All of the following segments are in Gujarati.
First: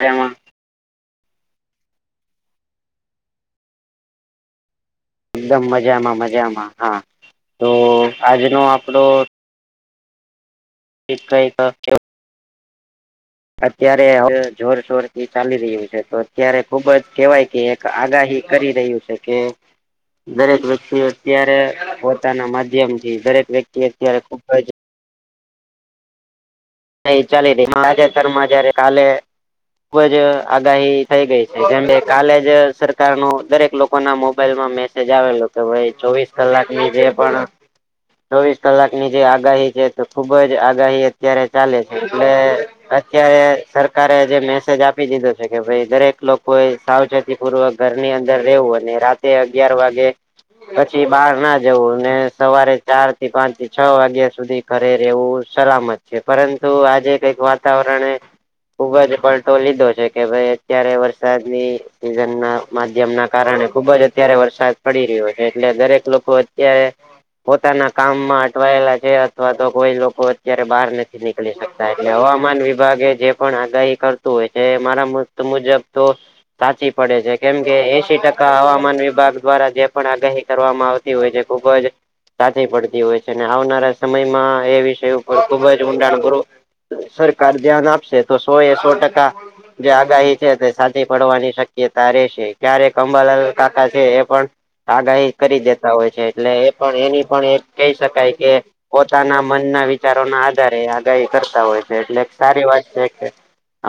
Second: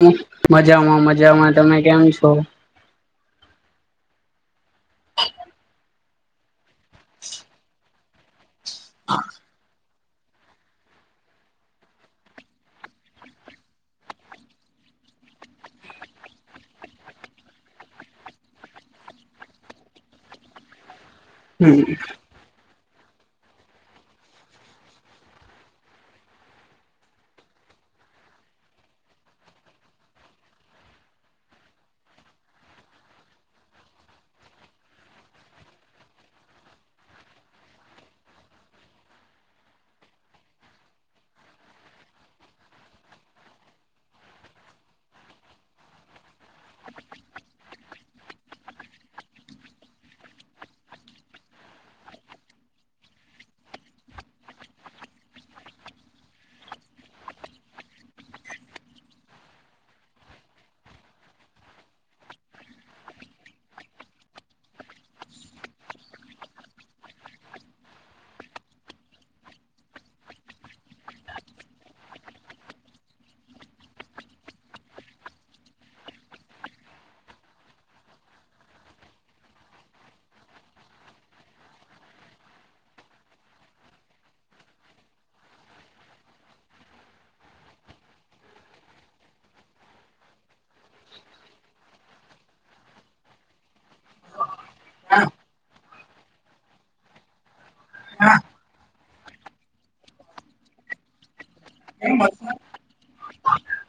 મજામાં મજામાં મજામાં તમે કેમ છો એકદમ મજામાં મજામાં હા તો આજનો આપડો [unintelligible] અત્યારે હવે જોરશોર થી ચાલી રહ્યું છે તો અત્યારે ખુબ જ કેવાય કે આગાહી કરી રહ્યું છે કે દરેક વ્યક્તિએ અત્યારે પોતાના માધ્યમ થી દરેક વ્યક્તિ અત્યારે ખુબજ [unintelligible] ચાલી રહી તાજેતર માં જયારે કાલે ખૂબ જ આગાહી થઈ ગઈ છે જેમ કે કાલે જ સરકારનું દરેક લોકોના મોબાઈલમાં મે સેજ આવેલો કે ભાઈ ચોવીસ કલાક ની જે પણ ચોવીસ કલાકની જે આગાહી છે તો ખુબ જ આગાહી અત્યારે ચાલે છે એટલે અત્યારે સરકારે જે મેસેજ આપી દીધો છે કે ભાઈ દરેક લોકોએ સાવચેતી પૂર્વ ઘરની અંદર રહેવું અને રાતે અગિયાર વાગે પછી બહાર ના જવું ને સવારે ચાર થી પાંચ થી છ વાગ્યા સુધી ઘરે રહેવું સલામત છે પરંતુ આજે કઈક વાતાવરણ ખુબ જ પલટો લીધો છે કે ભાઈ અત્યારે વરસાદની સિઝન ના માધ્યમ ના કારણે ખુબ જ અત્યારે વરસાદ પડી રહ્યો છે એટલે દરેક લોકો અત્યારે પોતાના કામમાં અટવાયેલા છે અથવા તો કોઈ લોકો અત્યારે બહાર નથી નીકળી શકતા એટલે હવામાન વિભાગે જે પણ આગાહી કરતું હોય છે મારા મત મુજબ તો સાચી પડે છે કેમકે એશી ટકા હવામાન વિભાગ દ્વારા જે પણ આગાહી કરવામાં આવતી હોય છે ખુબ જ સાચી પડતી હોય છે અને આવનારા સમયમાં એ વિષય ઉપર ખુબ જ [unintelligible] સરકાર ધ્યાન આપશે તો સો એ સો ટકા જે આગાહી છે તે સાચી પડવાની શક્યતા રહેશે ક્યારે કંબલાલ કાકા છે, એ પણ આગાહી કરી દેતા હોય છે, એટલે એ પણ એની પણ એ કહી શકાય કે પોતાના મનના વિચારો ના આધારે આગાહી કરતા હોય છે, એટલે સારી વાત છે કે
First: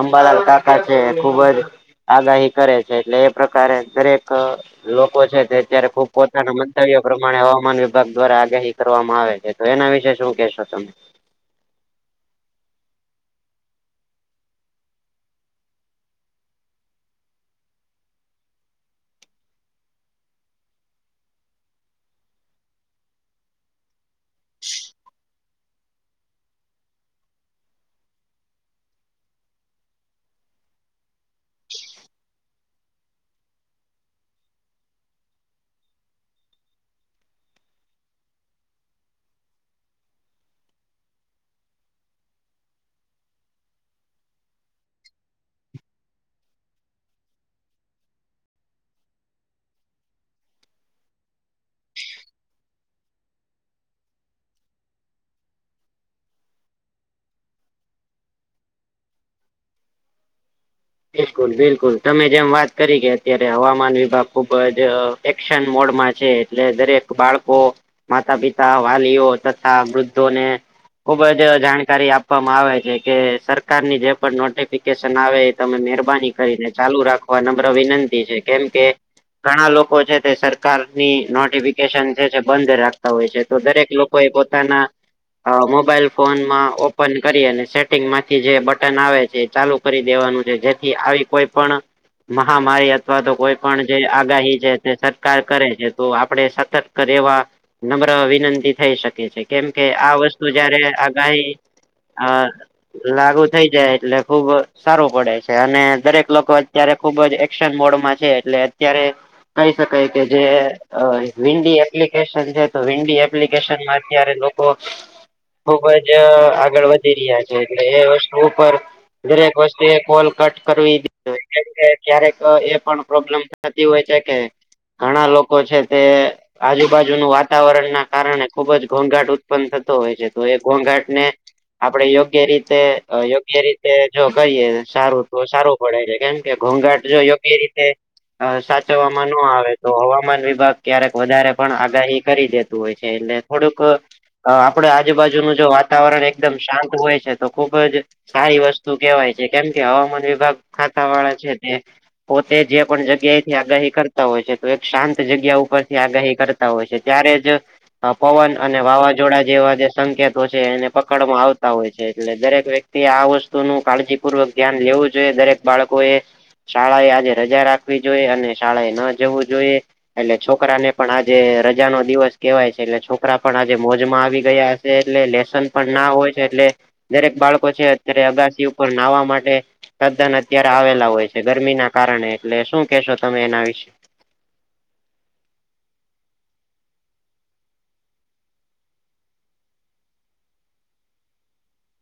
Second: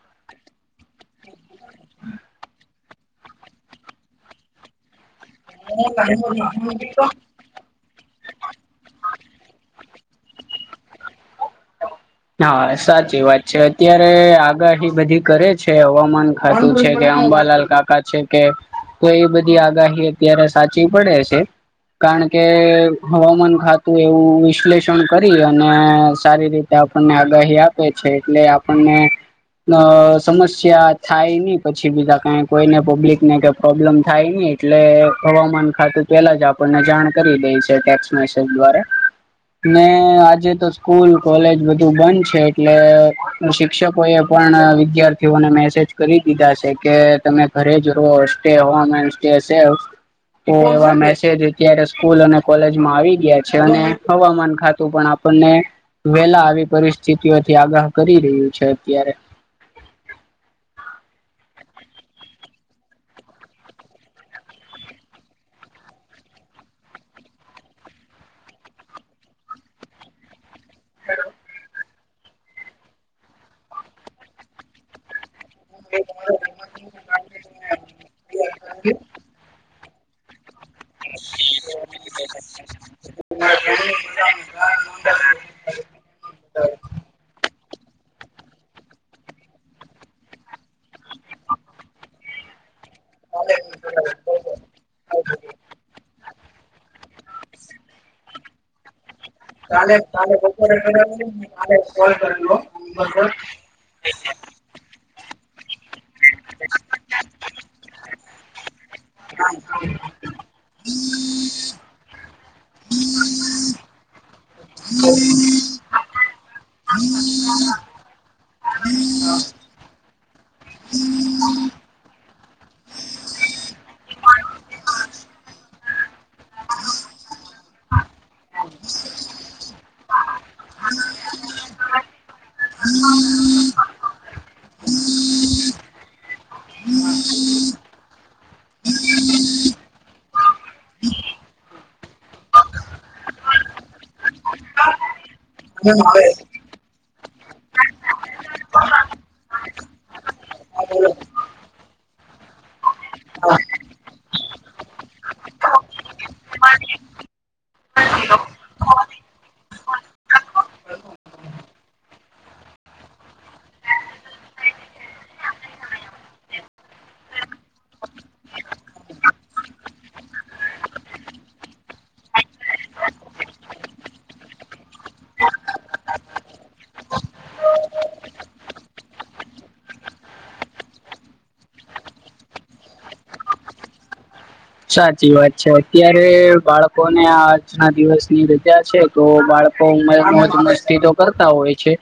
અંબાલાલ કાકા છે, ખુબ જ આગાહી કરે છે એટલે એ પ્રકારે દરેક લોકો છે. અત્યારે ખુબ પોતાના મંતવ્ય પ્રમાણે હવામાન વિભાગ વિભાગ દ્વારા આગાહી કરવામાં આવે છે, તો એના વિશે શું કેહેશો તમે હા સાચી વાત છે અત્યારે આગાહી બધી કરે છે હવામાન ખાતું છે, કે અંબાલાલ કાકા છે કે તો એ બધી આગાહી અત્યારે સાચી પડે છે. કારણ કે હવામાન ખાતું એવું વિશ્લેષણ કરી અને સારી રીતે આપણને આગાહી આપે છે, એટલે આપણને અ સમસ્યા થાય નહી પછી બીધા કઈ કોઈને પબ્લિક ને ક પ્રોબ્લેમ થાય નને એટલે હવામાન ખાતું પેલા જ આપણને જાણ કરી દે છે, ટેક્સ મેસેજ દ્વારા આજે તો સ્કૂલ કોલેજ બધ બંધ છે, એટલે શિક્ષકો એ પણ વિદ્યાર્થીઓને મેસેજ કરી દીધા છે, કે તમે ઘરે જ રહો સ્ટે હવાન સ્ટે એવા મેસેજ અત્યારે સ્કૂલ અને કોલેજમાં આવી ગયા છે, અને હવામાન ખાતું પણ આપણને વેલા આવી પરિસ્થિતિઓથી આગાહ કરી રહ્યું છે, અત્યારે બિલકુલ બિલકુલ તમે જેમ વાત કરી કે અત્યારે હવામાન વિભાગ ખુબજ એક્શન મોડમાં છે, એટલે દરેક બાળકો માતા પિતા વાલીઓ તથા વૃદ્ધોને ખુબ જ જાણકારી આપવામાં આવે છે, કે સરકારની જે પણ નોટિફિકેશન આવે તમે મહેરબાની કરીને ચાલુ રાખવા નમ્ર વિનંતી છે, કેમ કે ઘણા લોકો છે, તે સર કારની નોટિફિકેશન જે છે, બંધ રાખતા હોય છે તો દરેક લોકો એ પોતાના અ મોબાઈલ ફોનમાં ઓપન કરી અને સેટિંગ માંથી જે બટન આવે છે, એ ચાલુ કરી દેવાનું છ. છે, જેથી આવી કોઈ પણ મહામારી અથવા તો કોઈ પણ જે આગાહી છે તે સરકાર કરે છે, તો આપણેે સતર્ક રહેેવા નમ્ર વિનંતી થઈ શકે છે. કેમ કે આ વસ્તુ જયારે, આગાહી આ લાગુ થઈ જાય એટલે ખુબ સારું પડે છે અને દરેક લોકો અત્યારે ખુબ જ એક્શન મોડમાં છે, એટલે અત્યારે કહી શકાય કે જે અ વિંડી એપ્લિકેશન છે, તો વિન્ડી એપ્લિકેશનમાં અત્યારે લોકો. ખુબ જ આગળ વધી રહ્યા છે, એટલે એ વસ્તુ ઉપર દરેક વસ્તુ એ કોલ કટ કરવી એટલે ક્યારેક એ પણ પ્રોબ્લેમ થતી હોય છે, કે ઘણા લોકો છે, તે આજુબાજુનું વાતાવરણ ના કારણે ખુબ જ ઘોંઘાટ ઉત્પન્ન થતો હોય છે, તો એ ઘોંઘાટ ને આપડે યોગ્ય રીતે યોગ્ય રીતે જો કંઈએ તો સારુ તો સારું પડે છે, કેમ કે ઘોંઘાટ જો યોગ્ય રીતે અ સાચવવામાં ન આવે તો હવામાન વિભાગ ક્યારેક વધારે પણ આગાહી કરી દેતું હોય છે, એટલે થોડુંક આપડ આજુબાજુનું જો વાતાવરણ એકદમ શાંત હોય છે. તો ખુબ જ સારી વસ્તુ કેવાય છે, કેમ કે હવામાન વિભાગ ખાતા વાળા છે તે પોતે જે પણ જગ્યાથી આગાહી કરતા હોય છે, તો એક શાંત જગ્યા ઉપર થી આગાહી કર તા હોય છે, ત્યારે જ અ પવન અને વાવાઝોડા જેવા જે સંકેતો છે એને પકડમાં આવતા હોય છે, એટલે દરેક વ્યક તે આ વસ્તુ નું કાળજીપૂર્વક ધ્યાન લેવું જોઈએ દરેક બાળકો એ શાળાએ આજે રજા રાખવી જોઈએ અને શાળાએ ન જવું જોઈએ. એટલે છોકરા ને પણ આજે રજા નો દિવસ કેવાય છે એટલે છોકરા પણ આજે મોજમાં આવી ગયા. એટલે લેશન પણ ના હોય છે એટલે દરેક બાળકો છે, અત્યારે અગાસી ઉપર નાવા માટે તદ્દન અત્યારે આવેલા હોય છે, ગરમી ના કારણે એટલે શું કેહેશો તમે એના વિશ સાચી વાત છે અત્યારે બાળકો ને આજના દિવસ ની રજા છે તો બાળકો મ મોજ મસ્તી તો કરતા હોય છે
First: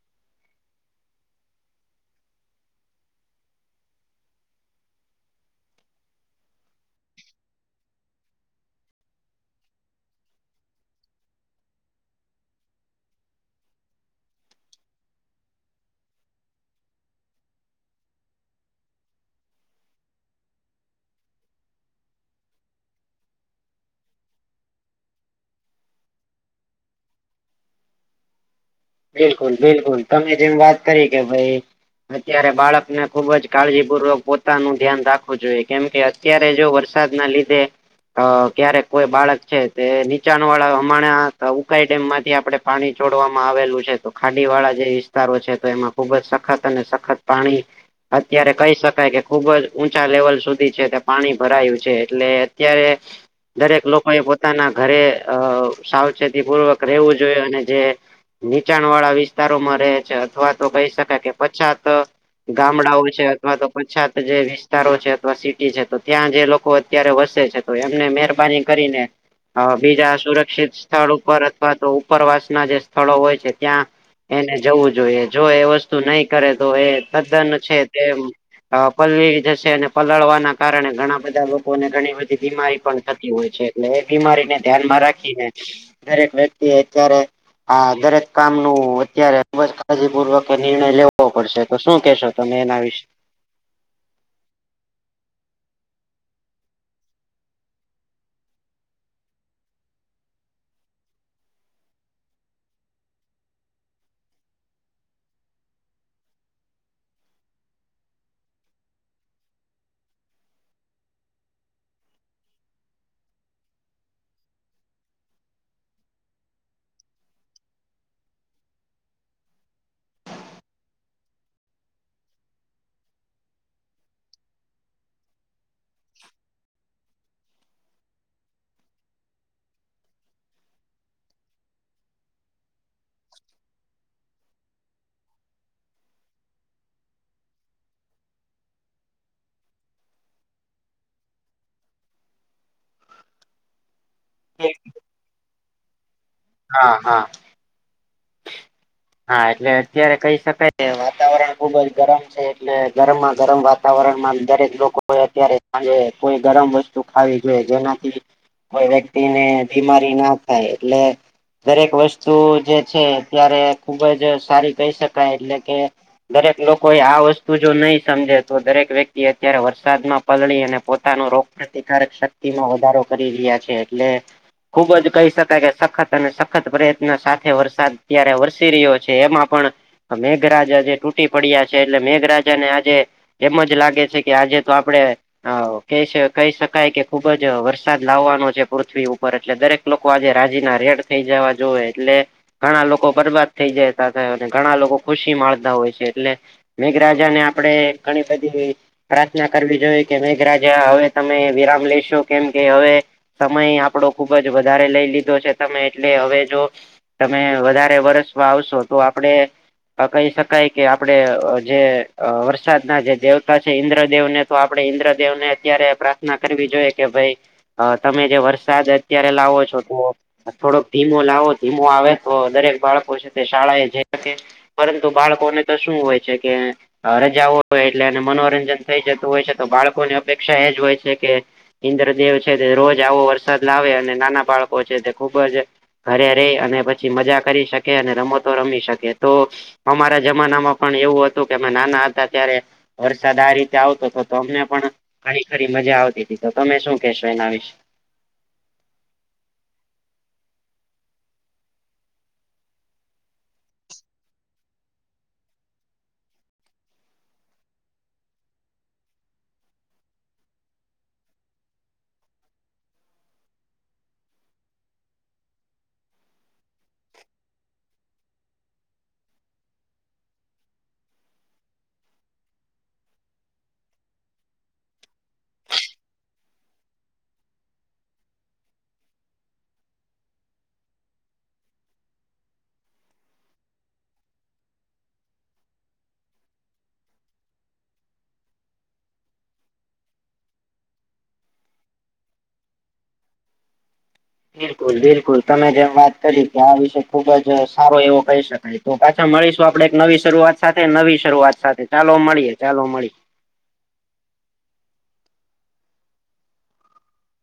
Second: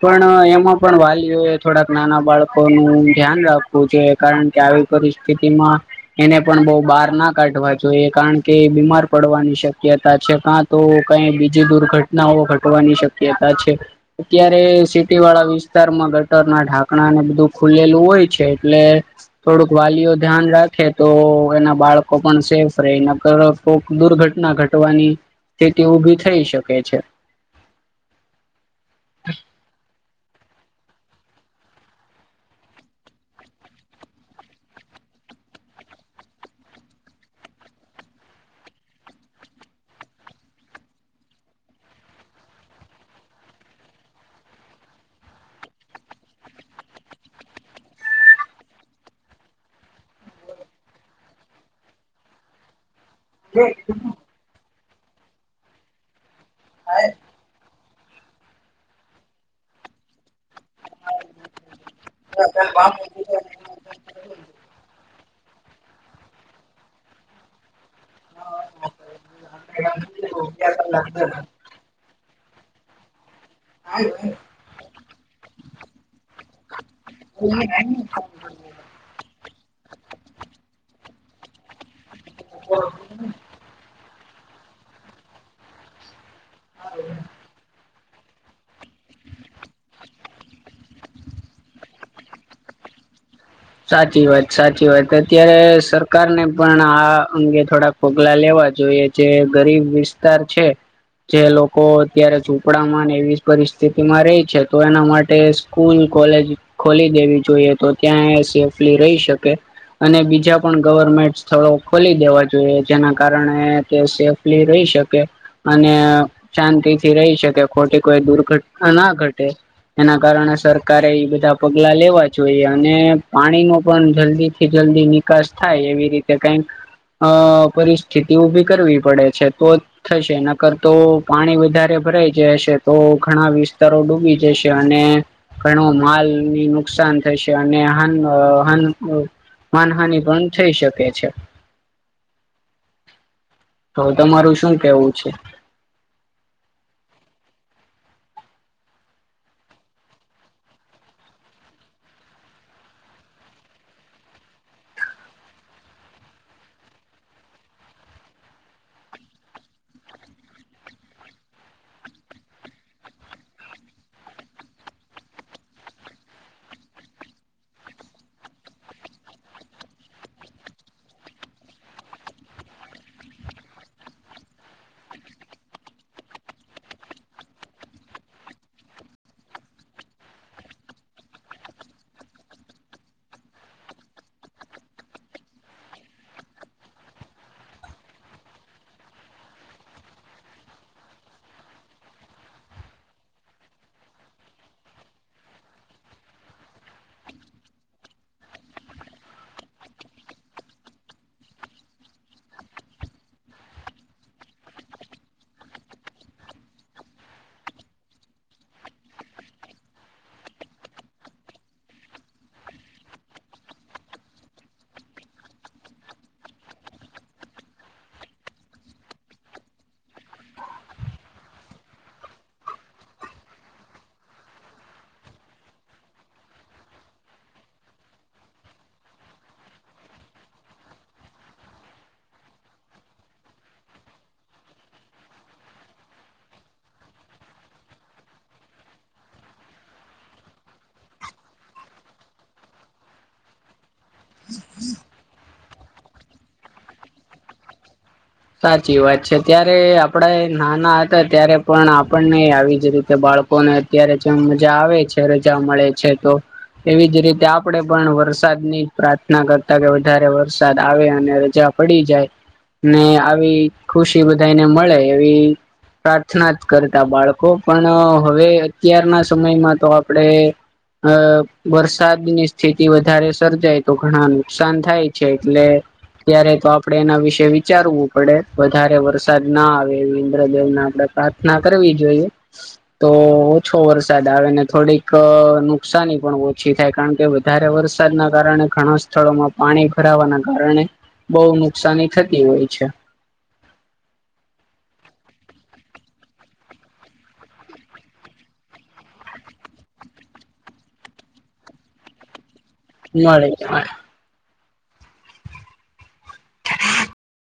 પણ એમાં પણ વાલીઓ એ થોડાક નાના બાળકોનું ધ્યાન રાખવું છે કારણ કે આવી પરિસ્થિતિમાં એને પણ બઉ બાર ના કાઢવા જોઈએ કારણ કે બીમાર પડવાની શક્યતા છે કાં તો કઈ બીજી દૂરઘટ ઘટનાઓ ઘટવાની શક્યતા છે અત્યારે સિટી વાળા વિસ્તારમાં ગટર ના ઢાંકણા ને બધું ખુલેલું હોય છે એટલે થોડુંક વાલીઓ ધ્યાન રાખે તો એના બાળક કો પણ સેફ રે નકર કોક દુર્ઘટના ઘટવાની સ્થિતિ ઊભી થઇ શકે છે બિલકુલ બિલકુલ તમે જેમ વાત કરી કે ભઈ અત્યારે બાળકને ખુબ જ કાળજીપૂર્વક પોતાનું ધ્યાન રાખવું જોઈએ કેમકે અત્યારે જો વરસાદ ના લીધે અ ક્યારેક કોઈ બાળક છે તે નીચાણ વાળા હમાણા ઉકાઈ ડેમ માંથી આપડે પાણી છોડવામાં આવેલું છ છે તો ખાડી વાળા જે વિસ્તારો છે તો એમાં ખુબ જ સખત અને સખત પાણી અત્યારે કહી શકાય કે ખુબ જ ઊંચા લેવલ સુધી છે તે પાણી ભરાયું છે એટલે અત્યારે દરેક લોકો એ પોતાના ઘરે અ સાવચેતી પૂર્વક રહેવું જોઈએ અને જે નીચાણ વાળા વિસ્તારોમાં રહે છે અથવા તો કહી શકાય કે પછાત ગામડાઓ છે અથવા તો પછાત જે વિસ્તારો છે અથવા સિટી છે તો ત્યાં જે લોકો અત્યારે વસે છે તો એમને મહેરબાની કરીને બીજા સુરક્ષિત સ્થળ ઉપર અથવા તો ઉપરવાસ ના જે સ્થળો હોય છે ત્યાં એને જવું જોઈએ જો એ વસ્તુ નહી કરે તો એ તદ્દન છે તે અ પલળી જશે અને પલળવાના કારણે ઘણા બધા લોકોને ઘણી બધી બીમારી પણ થતી હોય છે એટલે એ બીમારીને ધ્યાનમાં રાખીને દરેક વ્યક્તિ અત્યારે આ દરેક કામ નું અત્યારે ખૂબ જ કાળજીપૂર્વક નિર્ણય લેવો પડશે તો શું કેશો અને એના વિશે સાચી વાત સાચી વાત અત્યારે સરકારને પણ આ અંગે થોડાક પગલા લેવા જોઈએ જે ગરીબ વિસ્તાર છે જે લોકો અત્યારે ઝૂપડામાં એવી પરિસ્થિતિ માં રહી છે તો એના માટે સ્કૂલ કોલેજ ખોલી દેવી જોઈએ તો ત્યાં સેફલી રહી શકે અને બીજા પણ ગવર્મેન્ટ સ્થળો ખોલી દેવા જોઈએ જેના કારણે તે સે એ રહી શકે અને શાંતિથી રહી શકે ખોટી કોઈ દુર્ઘટના ના ઘટે એના કારણે સરકારે એ બધા પગલા લેવા જોઈએ અને પાણી નું પણ જલ્દી થી જલ્દી નિકાસ થાય એવી રીતે કઈક અ પરિસ્થિતિ ઊભી કરવી પડે છે તો થશે નકર તો પાણી વધારે ભરાઈ જ હશે તો ઘણા વિસ્તારો ડૂબી જશે અને ઘણો માલ ની નુકસાન થશે અને માન માન માનહાની પણ થઈ શકે છે તો તમારું શું કેવું છે હા હા હા એટલે અત્યારે કહી શકાય વાતાવરણ ખુબ જ ગરમ છે એટલે ગરમમાં ગરમ વા વાતાવરણમાં દરેક લોકો એ અત્યારે સાંજે કોઈ ગરમ વસ્તુ ખાવી જોઈએ જેનાથી કોઈ વ્યક્તિ ને બીમારી ના થાય એટલે દરેક વસ્તુ જે છે અત્યારે ખુબ જ સારી કહી શકાય એટલે કે દરેક લોકો એ આ વસ્તુ જો નહી સમજે તો દરેક વ્યક્તિ અત્યારે વરસાદમાં પલળી અને પોતાનું રો પ્રતિકારક શક્તિમાં વધારો કરી રહ્યા છે એટલે ખુબ જ કહી શકાય કે સખત અને સખત પ્રયત્ન સાથે વરસાદ ત્યારે વર વરસી રીઓ છે એમાં પણ મેઘરાજા જે તૂટી પડ્યા છે એટલે મેઘરાજા ને આજે એમ જ લાગે છે કે આજે તો આપણે હ ક કહી શકાય કે ખુબ જ વરસાદ લાવવાનો છે પૃથ્વી ઉપર એટલે દરેક લોકો આજે રાજીના રેડ થઈ જવા જોવેએ એટલે ઘણા લોકો બરબાદ થઇ જતા થ અને ઘણા લોકો ખુશી માણતા હોય છે એટલે મેઘરાજાને આપણેે ઘણી બધી પ્રાર્થના કરવી જોઈએ કે મેઘરાજા હવે તમે વિરામ લઈશો કેમ કે હવે સમય આપડો ખુબ જ વધારે લઈ લીધો છે તમે એટલે હવે જો તમે વધારે વર્ષમાં આવશો તો આપડે કહી શકાય કે આપડે જે વરસાદના જે દેવતા છે ઈન્દ્રદેવને તો આપડે ઈન્દ્રદેવને અત્યારે પ્રાર્થના કરવી જોઈએ કે ભાઈ અ તમે જે વરસાદ અત્યારે લાવો છો તો થોડોક ધીમો લાવો ધીમો આવે તો દરેક બાળકો છે તે શાળા એ જઈ શકે પરંતુ બાળકોને તો શું હોય છે કે રજા હોય એટલે અને મનોરંજન થઈ જતું હોય છે તો બાળકોની અપેક્ષા એજ હોય છે કે ઇન્દ્રદેવ છે તે રોજ આવો વરસાદ લાવે અને નાના બાળકો છે તે ખૂબ જ ઘરે રહી અને પછી મજા કરી શકે અને રમતો રમી શકે તો અમારા જમાનામાં પણ એવું હતું કે અમે નાના હતા ત્યારે વરસાદ આ રીતે આવતો હતો તો અમને પણ ખરી ખરી મજા આવતી હતી તો તમે શું કેહેશો એના વિશે સાચી વાત છે ત્યારે આપડા નાના હતા ત્યારે પણ આપણને આવી જ રીતે બાળકોને અત્યારે જેમ મજા આવે છે રજા મળે છે તો એવી જ રીતે આપડે પણ વરસાદ ની પ્રાર્થના કરતા કે વધારે વરસાદ આવે અને રજા પડી જાય ને આવી ખુશી બધાને મળે એવી પ્રાર્થના જ કરતા બાળકો પણ હવે અત્યારના સમયમાં તો આપણે અ વરસાદની સ્થિતિ વધારે સર્જાય તો ઘણા નુકસાન થાય છે એટલે અ્યારે તો આપડે એના વિશે વિચારવું આપડે વધારે વરસાદ ના આવે એ ઇન્દ્રદેવને આપડણે પ્રાર્થના કરવી જોઈએ તો ઓછો વરસાદ આવેને થોડીક નુકસાની પણ ઓછી થાય કારણ કે વધારે વરસાદના કારણે ઘણા સ્થળોમાં પાણી ભરાવાના કારણે બહુ નુકસાની થતી હોય છે બિલકુલ બિલકુલ તમે જેમ વાત કરી કે આ વિષ ખુબ જ સારો એવો કહી શકાય તો પાછા મળીશું આપડે એક નવી શરૂઆત સાથે નવી શરૂઆત સાથે ચાલો મળીએ ચાલો મળીએ મળી